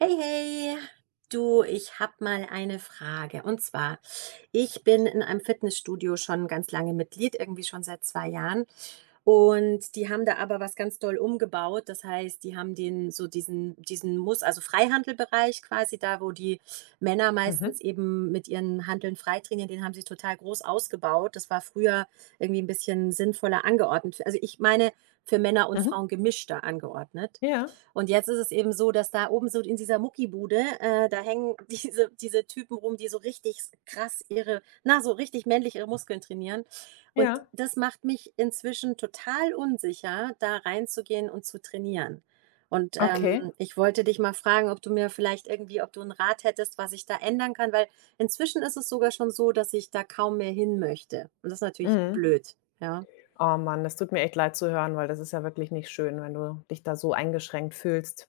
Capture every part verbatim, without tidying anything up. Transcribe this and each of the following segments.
Hey, hey. Du, ich habe mal eine Frage. Und zwar, ich bin in einem Fitnessstudio schon ganz lange Mitglied, irgendwie schon seit zwei Jahren. Und die haben da aber was ganz doll umgebaut. Das heißt, die haben den so diesen, diesen Muss, also Freihandelbereich quasi, da wo die Männer Mhm, meistens eben mit ihren Handeln frei trainieren, den haben sie total groß ausgebaut. Das war früher irgendwie ein bisschen sinnvoller angeordnet. Also ich meine, für Männer und mhm. Frauen gemischter angeordnet. Ja, Und jetzt ist es eben so, dass da oben so in dieser Muckibude, äh, da hängen diese diese Typen rum, die so richtig krass ihre na, so richtig männlich ihre Muskeln trainieren. Und ja, das macht mich inzwischen total unsicher, da reinzugehen und zu trainieren. Und, okay. ähm, ich wollte dich mal fragen, ob du mir vielleicht irgendwie ob du einen Rat hättest, was ich da ändern kann, weil inzwischen ist es sogar schon so, dass ich da kaum mehr hin möchte. Und das ist natürlich Mhm. blöd, ja. Oh Mann, das tut mir echt leid zu hören, weil das ist ja wirklich nicht schön, wenn du dich da so eingeschränkt fühlst.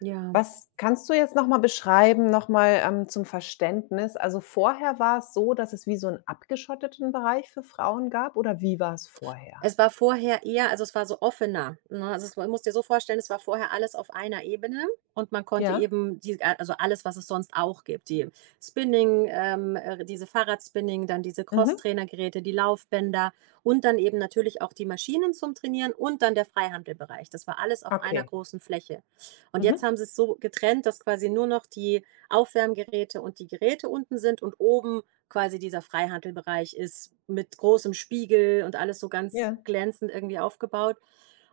Ja. Was kannst du jetzt noch mal beschreiben, noch mal, ähm, zum Verständnis? Also, vorher war es so, dass es wie so 'n abgeschotteten Bereich für Frauen gab oder wie war es vorher? Es war vorher eher also, es war so offener, ne? Also, es war musst dir so vorstellen, es war vorher alles auf einer Ebene und man konnte Ja, eben die also, alles, was es sonst auch gibt, die Spinning, ähm, äh, diese Fahrradspinning, dann diese cross mhm, Crosstrainergeräte, die Laufbänder und dann eben natürlich auch die Maschinen zum Trainieren und dann der Freihandelbereich. Das war alles auf einer okay. großen Fläche. Und jetzt Mhm, haben sie es so getrennt, dass quasi nur noch die Aufwärmgeräte und die Geräte unten sind und oben quasi dieser Freihandelbereich ist mit großem Spiegel und alles so ganz ja, glänzend irgendwie aufgebaut.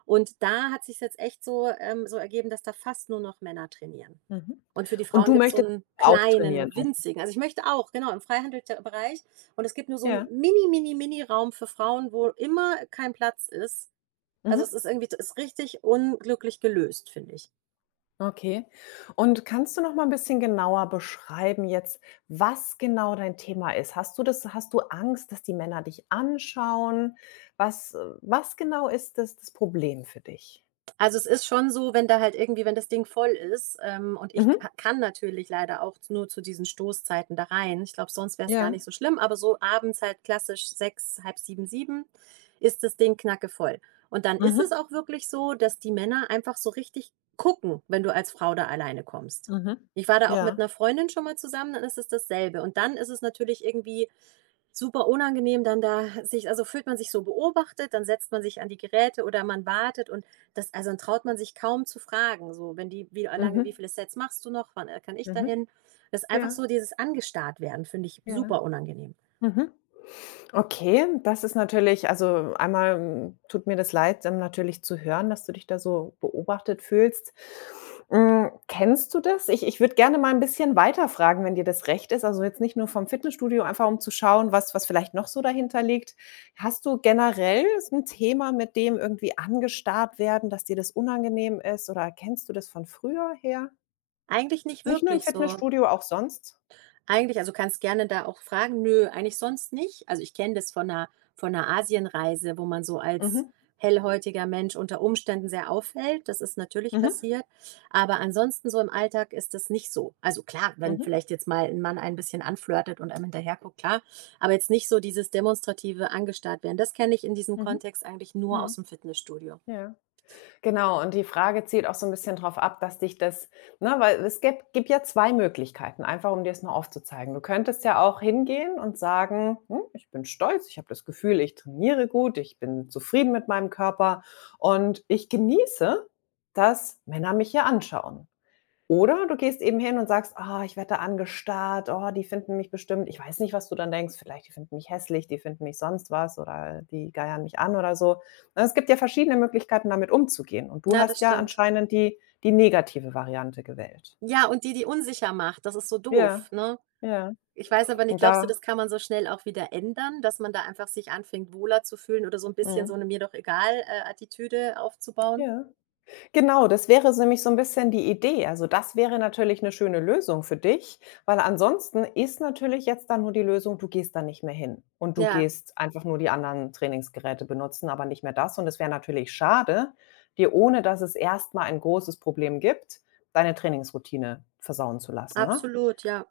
Und da hat sich jetzt echt so, ähm so ergeben, dass da fast nur noch Männer trainieren. mhm. Und für die Und Frauen du gibt es so möchtest einen auch trainieren, kleinen, also winzigen also, ich möchte auch, genau, im Freihandelbereich und es gibt nur so einen ja, mini, mini, Mini-Raum für Frauen, wo immer kein Platz ist. Also, es mhm. ist irgendwie es ist richtig unglücklich gelöst, finde ich. Okay. Und kannst du noch mal ein bisschen genauer beschreiben jetzt, was genau dein Thema ist? Hast du das hast du Angst, dass die Männer dich anschauen? Was äh, was genau ist das das Problem für dich? Also, es ist schon so, wenn da halt irgendwie wenn das Ding voll ist, ähm, und ich Mhm. ka kann natürlich leider auch nur zu diesen Stoßzeiten da rein. Ich glaube, sonst wäre es gar Ja. nicht so schlimm, aber so abends halt klassisch sechs halb sieben sieben ist das Ding knackevoll. Und dann ist Mhm. es auch wirklich so, dass die Männer einfach so richtig gucken, wenn du als Frau da alleine kommst. Mhm. Ich war da auch mit Ja. einer Freundin schon mal zusammen, dann ist es dasselbe. Und dann ist es natürlich irgendwie super unangenehm dann da sich also fühlt man sich so beobachtet, dann setzt man sich an die Geräte oder man wartet und das also, dann traut man sich kaum zu fragen, so wenn die wie lange wie Mhm. viele Sets machst du noch? Wann, äh, kann ich Mhm. dahin? Das ist einfach Ja. so dieses Angestarrt werden, finde ich Ja. Ja. super unangenehm. Mhm. Okay, das ist natürlich also einmal, hm, tut mir das leid, ähm, natürlich zu hören, dass du dich da so beobachtet fühlst. Hm, kennst du das? Ich ich würde gerne mal ein bisschen weiter fragen, wenn dir das recht ist. Also, jetzt nicht nur vom Fitnessstudio, einfach um zu schauen, was was vielleicht noch so dahinter liegt. Hast du generell so 'n Thema, mit dem irgendwie angestarrt werden, dass dir das unangenehm ist oder kennst du das von früher her? Eigentlich nicht Nicht nur im wirklich so. Fitnessstudio, auch sonst? Eigentlich also, kannst gerne da auch fragen: „Nö, eigentlich sonst nicht.“ Also, ich kenne das von einer, von einer Asienreise, wo man so als Mhm. hellhäutiger Mensch unter Umständen sehr auffällt. Das ist natürlich Mhm. passiert, aber ansonsten so im Alltag ist das nicht so. Also, klar, wenn Mhm. vielleicht jetzt mal ein Mann ein bisschen anflirtet und einem hinterherguckt, klar, aber jetzt nicht so dieses demonstrative angestarrt werden. Das kenne ich in diesem Mhm. Kontext eigentlich Mhm. nur aus Mhm. dem Fitnessstudio. Ja. Genau, und die Frage zielt auch so ein bisschen darauf ab, dass dich das ne, weil es gäb gibt ja zwei Möglichkeiten, einfach um dir es mal aufzuzeigen. Du könntest ja auch hingehen und sagen: „Hm, ich bin stolz, ich habe das Gefühl, ich trainiere gut, ich bin zufrieden mit meinem Körper und ich genieße, dass Männer mich hier anschauen.“ Oder du gehst eben hin und sagst: „Ah, ich werde da angestarrt. Oh, die finden mich bestimmt“, ich weiß nicht, was du dann denkst, vielleicht: „Die finden mich hässlich, die finden mich sonst was oder die geiern mich an“ oder so. Ne, es gibt ja verschiedene Möglichkeiten, damit umzugehen und du Na, hast das ja stimmt. anscheinend die die negative Variante gewählt. Ja, und die, die unsicher macht, das ist so Ja, doof, ne? ja. Ich weiß aber nicht, Und glaubst du, da das kann man so schnell auch wieder ändern, dass man da einfach sich anfängt, wohler zu fühlen oder so ein bisschen mhm, so eine „Mir doch egal“, äh, Attitüde aufzubauen? ja. Genau, das wäre so nämlich so ein bisschen die Idee. Also, das wäre natürlich 'ne schöne Lösung für dich, weil ansonsten ist natürlich jetzt dann nur die Lösung, du gehst da nicht mehr hin und du Ja, gehst einfach nur die anderen Trainingsgeräte benutzen, aber nicht mehr das. Und es wäre natürlich schade, dir, ohne dass es erst mal ein großes Problem gibt, deine Trainingsroutine versauen zu lassen, ne? absolut, ja.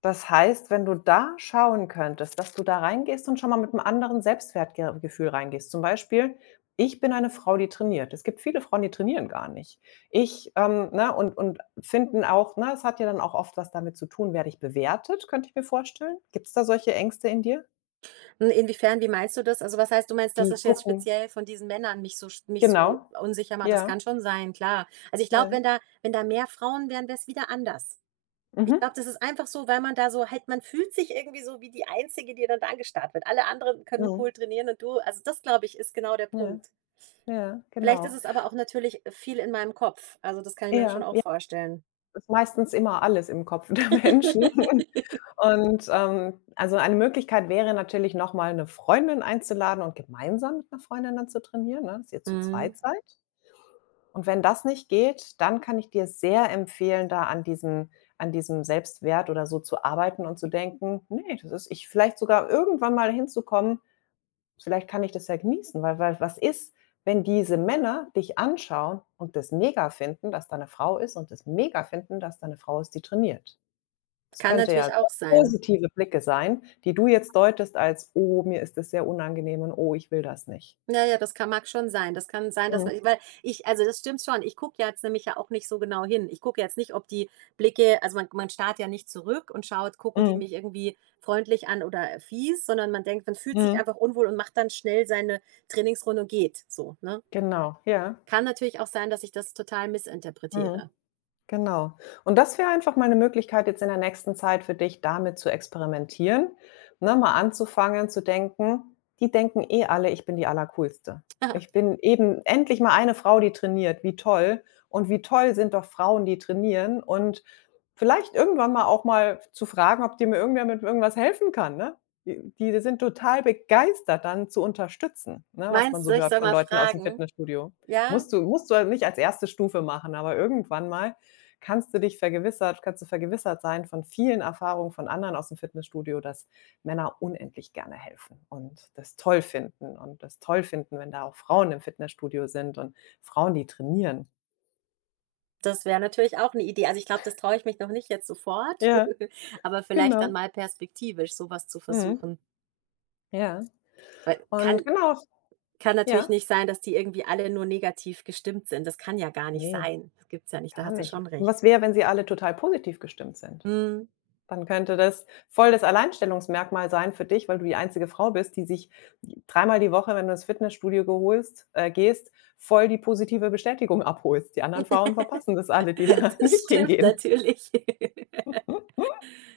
Das heißt, wenn du da schauen könntest, dass du da reingehst und schon mal mit einem anderen Selbstwertgefühl reingehst. Zum Beispiel: „Ich bin eine Frau, die trainiert.“ Es gibt viele Frauen, die trainieren gar nicht. Ich, ähm, ne und und finden auch ne, es hat ja dann auch oft was damit zu tun, werde ich bewertet, könnte ich mir vorstellen. Gibt es da solche Ängste in dir? Und inwiefern, wie meinst du das? Also, was heißt, du meinst, dass Die es jetzt gucken speziell von diesen Männern mich so mich so genau. unsicher macht? Das Ja, kann schon sein, klar. Also, ich glaube, ja. wenn da wenn da mehr Frauen wären, wäre es wieder anders. Ich Mhm. glaube, das ist einfach so, weil man da so halt man fühlt sich irgendwie so wie die Einzige, die dann da angestarrt wird. Alle anderen können Mhm. cool trainieren und du also, das, glaube ich, ist genau der Ja, Punkt. ja, Vielleicht ist genau. es aber auch natürlich viel in meinem Kopf. Also, das kann ich mir schon Ja, auch ja, vorstellen. ist meistens immer alles im Kopf der Menschen. Und, ähm, also eine Möglichkeit wäre natürlich, noch mal 'ne Freundin einzuladen und gemeinsam mit einer Freundin dann zu trainieren, ne, dass ihr zu Mhm. zweit seid. Und wenn das nicht geht, dann kann ich dir sehr empfehlen, da an diesem an diesem Selbstwert oder so zu arbeiten und zu denken: nee, das ist“, ich vielleicht sogar irgendwann mal hinzukommen, vielleicht kann ich das ja genießen, weil weil was ist, wenn diese Männer dich anschauen und das mega finden, dass da 'ne Frau ist und das mega finden, dass da 'ne Frau ist, die trainiert? Das Kann könnte ja natürlich sehr auch sein. positive Blicke sein, die du jetzt deutest als: „Oh, mir ist das sehr unangenehm und oh, ich will das nicht.“ Ja, ja, das kann mag schon sein. Das kann sein, dass Mhm. man weil ich also, das stimmt schon. Ich gucke ja jetzt nämlich ja auch nicht so genau hin. Ich gucke jetzt nicht, ob die Blicke also, man man starrt ja nicht zurück und schaut, gucken die Mhm. mich irgendwie freundlich an oder fies, sondern man denkt man fühlt sich Mhm. einfach unwohl und macht dann schnell seine Trainingsrunde und geht so, ne? Genau, ja. Kann natürlich auch sein, dass ich das total Mhm. missinterpretiere. Genau. Und das wäre einfach mal 'ne Möglichkeit jetzt in der nächsten Zeit für dich, damit zu experimentieren, ne, mal anzufangen zu denken: „Die denken eh alle, ich bin die Allercoolste. Ich bin eben endlich mal eine Frau, die trainiert. Wie toll. Und wie toll sind doch Frauen, die trainieren.“ Und vielleicht irgendwann mal auch mal zu fragen, ob dir mir irgendwer mit irgendwas helfen kann, ne? Die die sind total begeistert, dann zu unterstützen, ne, was man Meinst du, so ich hört soll von mal Leuten aus dem fragen? Fitnessstudio. Ja, Musst du musst du halt nicht als erste Stufe machen, aber irgendwann mal Kannst du dich vergewissert kannst du vergewissert sein von vielen Erfahrungen von anderen aus dem Fitnessstudio, dass Männer unendlich gerne helfen und das toll finden und das toll finden, wenn da auch Frauen im Fitnessstudio sind und Frauen, die trainieren. das wäre natürlich auch 'ne Idee. Also, ich glaube, das traue ich mich noch nicht jetzt sofort, Ja, aber vielleicht dann genau. mal perspektivisch sowas zu Mhm. versuchen. Ja. Weil Und kann genau kann natürlich ja. nicht sein, dass die irgendwie alle nur negativ gestimmt sind. Das kann ja gar nicht Ne, sein. Das gibt's ja nicht, da gar hast du nicht. schon Und recht. was wäre, wenn sie alle total positiv gestimmt sind? Mhm. Dann könnte das voll das Alleinstellungsmerkmal sein für dich, weil du die einzige Frau bist, die sich dreimal die Woche, wenn du ins Fitnessstudio geholst äh, gehst, voll die positive Bestätigung abholst. Die anderen Frauen verpassen das alle, die da Das nicht stimmt hingehen. natürlich.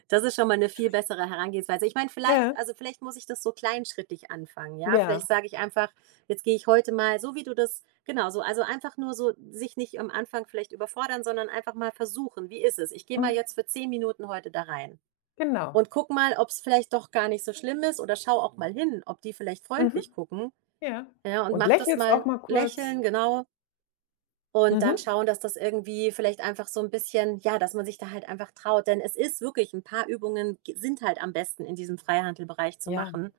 Das ist schon mal eine viel bessere Herangehensweise. Ich meine, Ja, vielleicht also, vielleicht muss ich das so kleinschrittig anfangen, ja? Vielleicht ja, sage ich einfach: „Jetzt gehe ich heute mal“, so wie du das genau so also, einfach nur so sich nicht am Anfang vielleicht überfordern, sondern einfach mal versuchen: „Wie ist es? Ich gehe mal mhm, jetzt für zehn Minuten heute da rein genau. und guck mal, ob es vielleicht doch gar nicht so schlimm ist oder schau auch mal hin, ob die vielleicht Mhm, freundlich gucken“, ja. ja? Und Und mach das lächelst auch mal mal kurz. lächeln, genau. Und dann Mhm, schauen, dass das irgendwie vielleicht einfach so ein bisschen ja, dass man sich da halt einfach traut. Denn es ist wirklich ein paar Übungen g sind halt am besten in diesem Freihandelbereich zu ja, machen.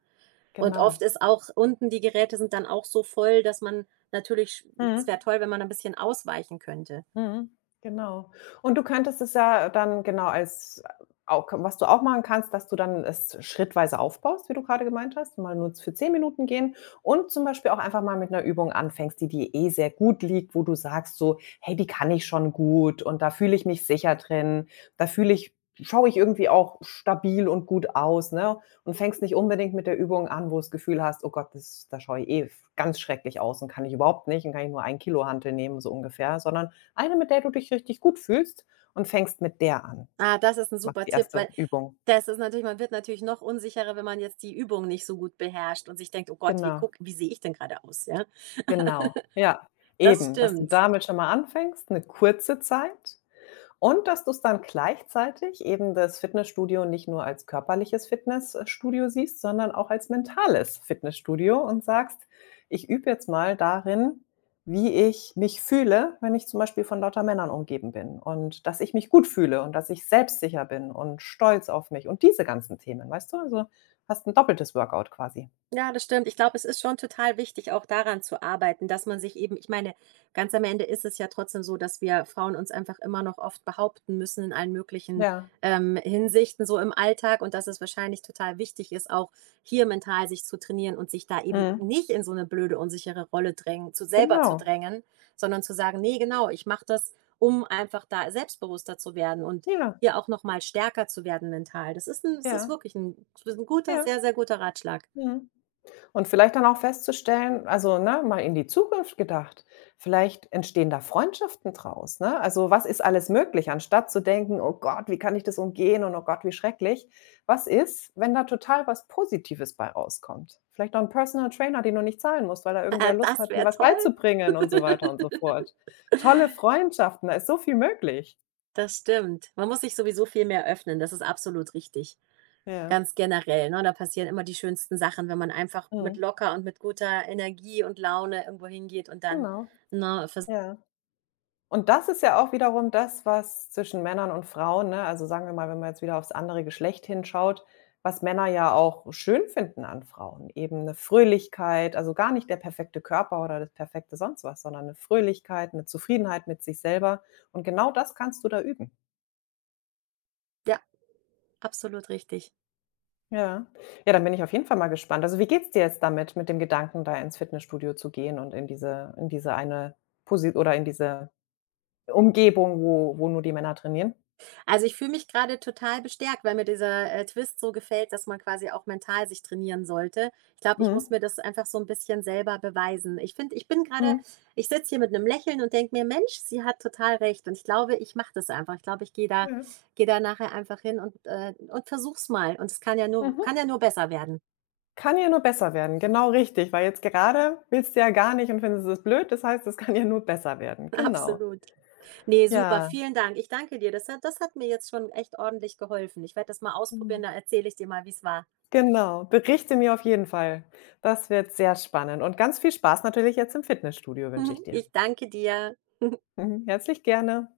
Und oft genau. ist auch unten die Geräte sind dann auch so voll, dass man natürlich sch es wäre Mhm. toll, wenn man ein bisschen ausweichen könnte. Mhm, genau. Und du könntest es ja dann genau als auch was du auch machen kannst, dass du dann es schrittweise aufbaust, wie du gerade gemeint hast, mal nur für zehn Minuten gehen und zum Beispiel auch einfach mal mit einer Übung anfängst, die dir eh sehr gut liegt, wo du sagst so: „Hey, die kann ich schon gut und da fühle ich mich sicher drin. Da fühle ich schaue ich irgendwie auch stabil und gut aus“, ne? Und fängst nicht unbedingt mit der Übung an, wo du das Gefühl hast: „Oh Gott, das da schaue ich eh ganz schrecklich aus und kann ich überhaupt nicht und kann ich nur ein Kilo Hantel nehmen“, so ungefähr, sondern eine, mit der du dich richtig gut fühlst und fängst mit der an. Ah, das ist ein Machst super die Tipp, erste weil Übung. das ist natürlich man wird natürlich noch unsicherer, wenn man jetzt die Übung nicht so gut beherrscht und sich denkt: „Oh Gott, wie Genau, guck wie sehe ich denn gerade aus?“, ja? genau. Ja, Das eben, dass du stimmt. damit schon mal anfängst, 'ne kurze Zeit Und dass du es dann gleichzeitig eben das Fitnessstudio nicht nur als körperliches Fitnessstudio siehst, sondern auch als mentales Fitnessstudio und sagst: „Ich übe jetzt mal darin, wie ich mich fühle, wenn ich zum Beispiel von lauter Männern umgeben bin und dass ich mich gut fühle und dass ich selbstsicher bin und stolz auf mich“ und diese ganzen Themen, weißt du? Also, hast ein doppeltes Workout quasi. Ja, das stimmt. Ich glaube, es ist schon total wichtig, auch daran zu arbeiten, dass man sich eben ich meine, ganz am Ende ist es ja trotzdem so, dass wir Frauen uns einfach immer noch oft behaupten müssen in allen möglichen, Ja, ähm, Hinsichten so im Alltag und dass es wahrscheinlich total wichtig ist, auch hier mental sich zu trainieren und sich da eben mhm, nicht in so eine blöde, unsichere Rolle drängen zu selber zu genau. drängen, sondern zu sagen: nee, genau, ich mache das, um einfach da selbstbewusster zu werden und Ja, hier auch noch mal stärker zu werden mental.“ Das ist ein, das ist ja, wirklich 'n 'n guter, ja, sehr, sehr guter Ratschlag. mhm. Und vielleicht dann auch festzustellen also, ne, mal in die Zukunft gedacht, vielleicht entstehen da Freundschaften draus, ne? Also, was ist alles möglich, anstatt zu denken: „Oh Gott, wie kann ich das umgehen und oh Gott, wie schrecklich.“ Was ist, wenn da total was Positives bei rauskommt? Vielleicht noch ein Personal Trainer, den du nicht zahlen musst, weil da Ah, irgendwer Lust das hat, dir wäre was toll. beizubringen und so weiter und so fort. Tolle Freundschaften, da ist so viel möglich. Das stimmt. Man muss sich sowieso viel mehr öffnen, das ist absolut richtig. Ja. Ganz generell, ne? Da passieren immer die schönsten Sachen, wenn man einfach mit Mhm. locker und mit guter Energie und Laune irgendwo hingeht und dann, Genau, ne, vers ja. Und das ist ja auch wiederum das, was zwischen Männern und Frauen, ne, also sagen wir mal, wenn man jetzt wieder aufs andere Geschlecht hinschaut, was Männer ja auch schön finden an Frauen, eben eine Fröhlichkeit, also gar nicht der perfekte Körper oder das perfekte sonst was, sondern eine Fröhlichkeit, eine Zufriedenheit mit sich selber. Und genau das kannst du da üben. ja, absolut richtig. Ja. Ja, dann bin ich auf jeden Fall mal gespannt. Also, wie geht's dir jetzt damit, mit dem Gedanken, da ins Fitnessstudio zu gehen und in diese in diese eine Posi oder in diese Umgebung, wo wo nur die Männer trainieren? Also, ich fühle mich gerade total bestärkt, weil mir dieser, äh, Twist so gefällt, dass man quasi auch mental sich trainieren sollte. Ich glaube, ich muss Mhm. mir das einfach so ein bisschen selber beweisen. Ich finde ich bin gerade, Mhm. ich sitze hier mit einem Lächeln und denke mir: „Mensch, sie hat total recht.“ Und ich glaube, ich mache das einfach. Ich glaube, ich gehe da Ja. gehe da nachher einfach hin und, äh und versuch's mal. Und es kann ja nur Mhm. kann ja nur besser werden. Kann ja nur besser werden, genau richtig, weil jetzt gerade willst du ja gar nicht und findest es blöd, das heißt, es kann ja nur besser werden, genau. Absolut. Ne, super, Ja, vielen Dank. Ich danke dir. Das hat das hat mir jetzt schon echt ordentlich geholfen. Ich werde das mal ausprobieren, mhm. da erzähle ich dir mal, wie's war. Genau, berichte mir auf jeden Fall. Das wird sehr spannend und ganz viel Spaß natürlich jetzt im Fitnessstudio wünsche ich dir. Ich danke dir. Mhm, herzlich gerne.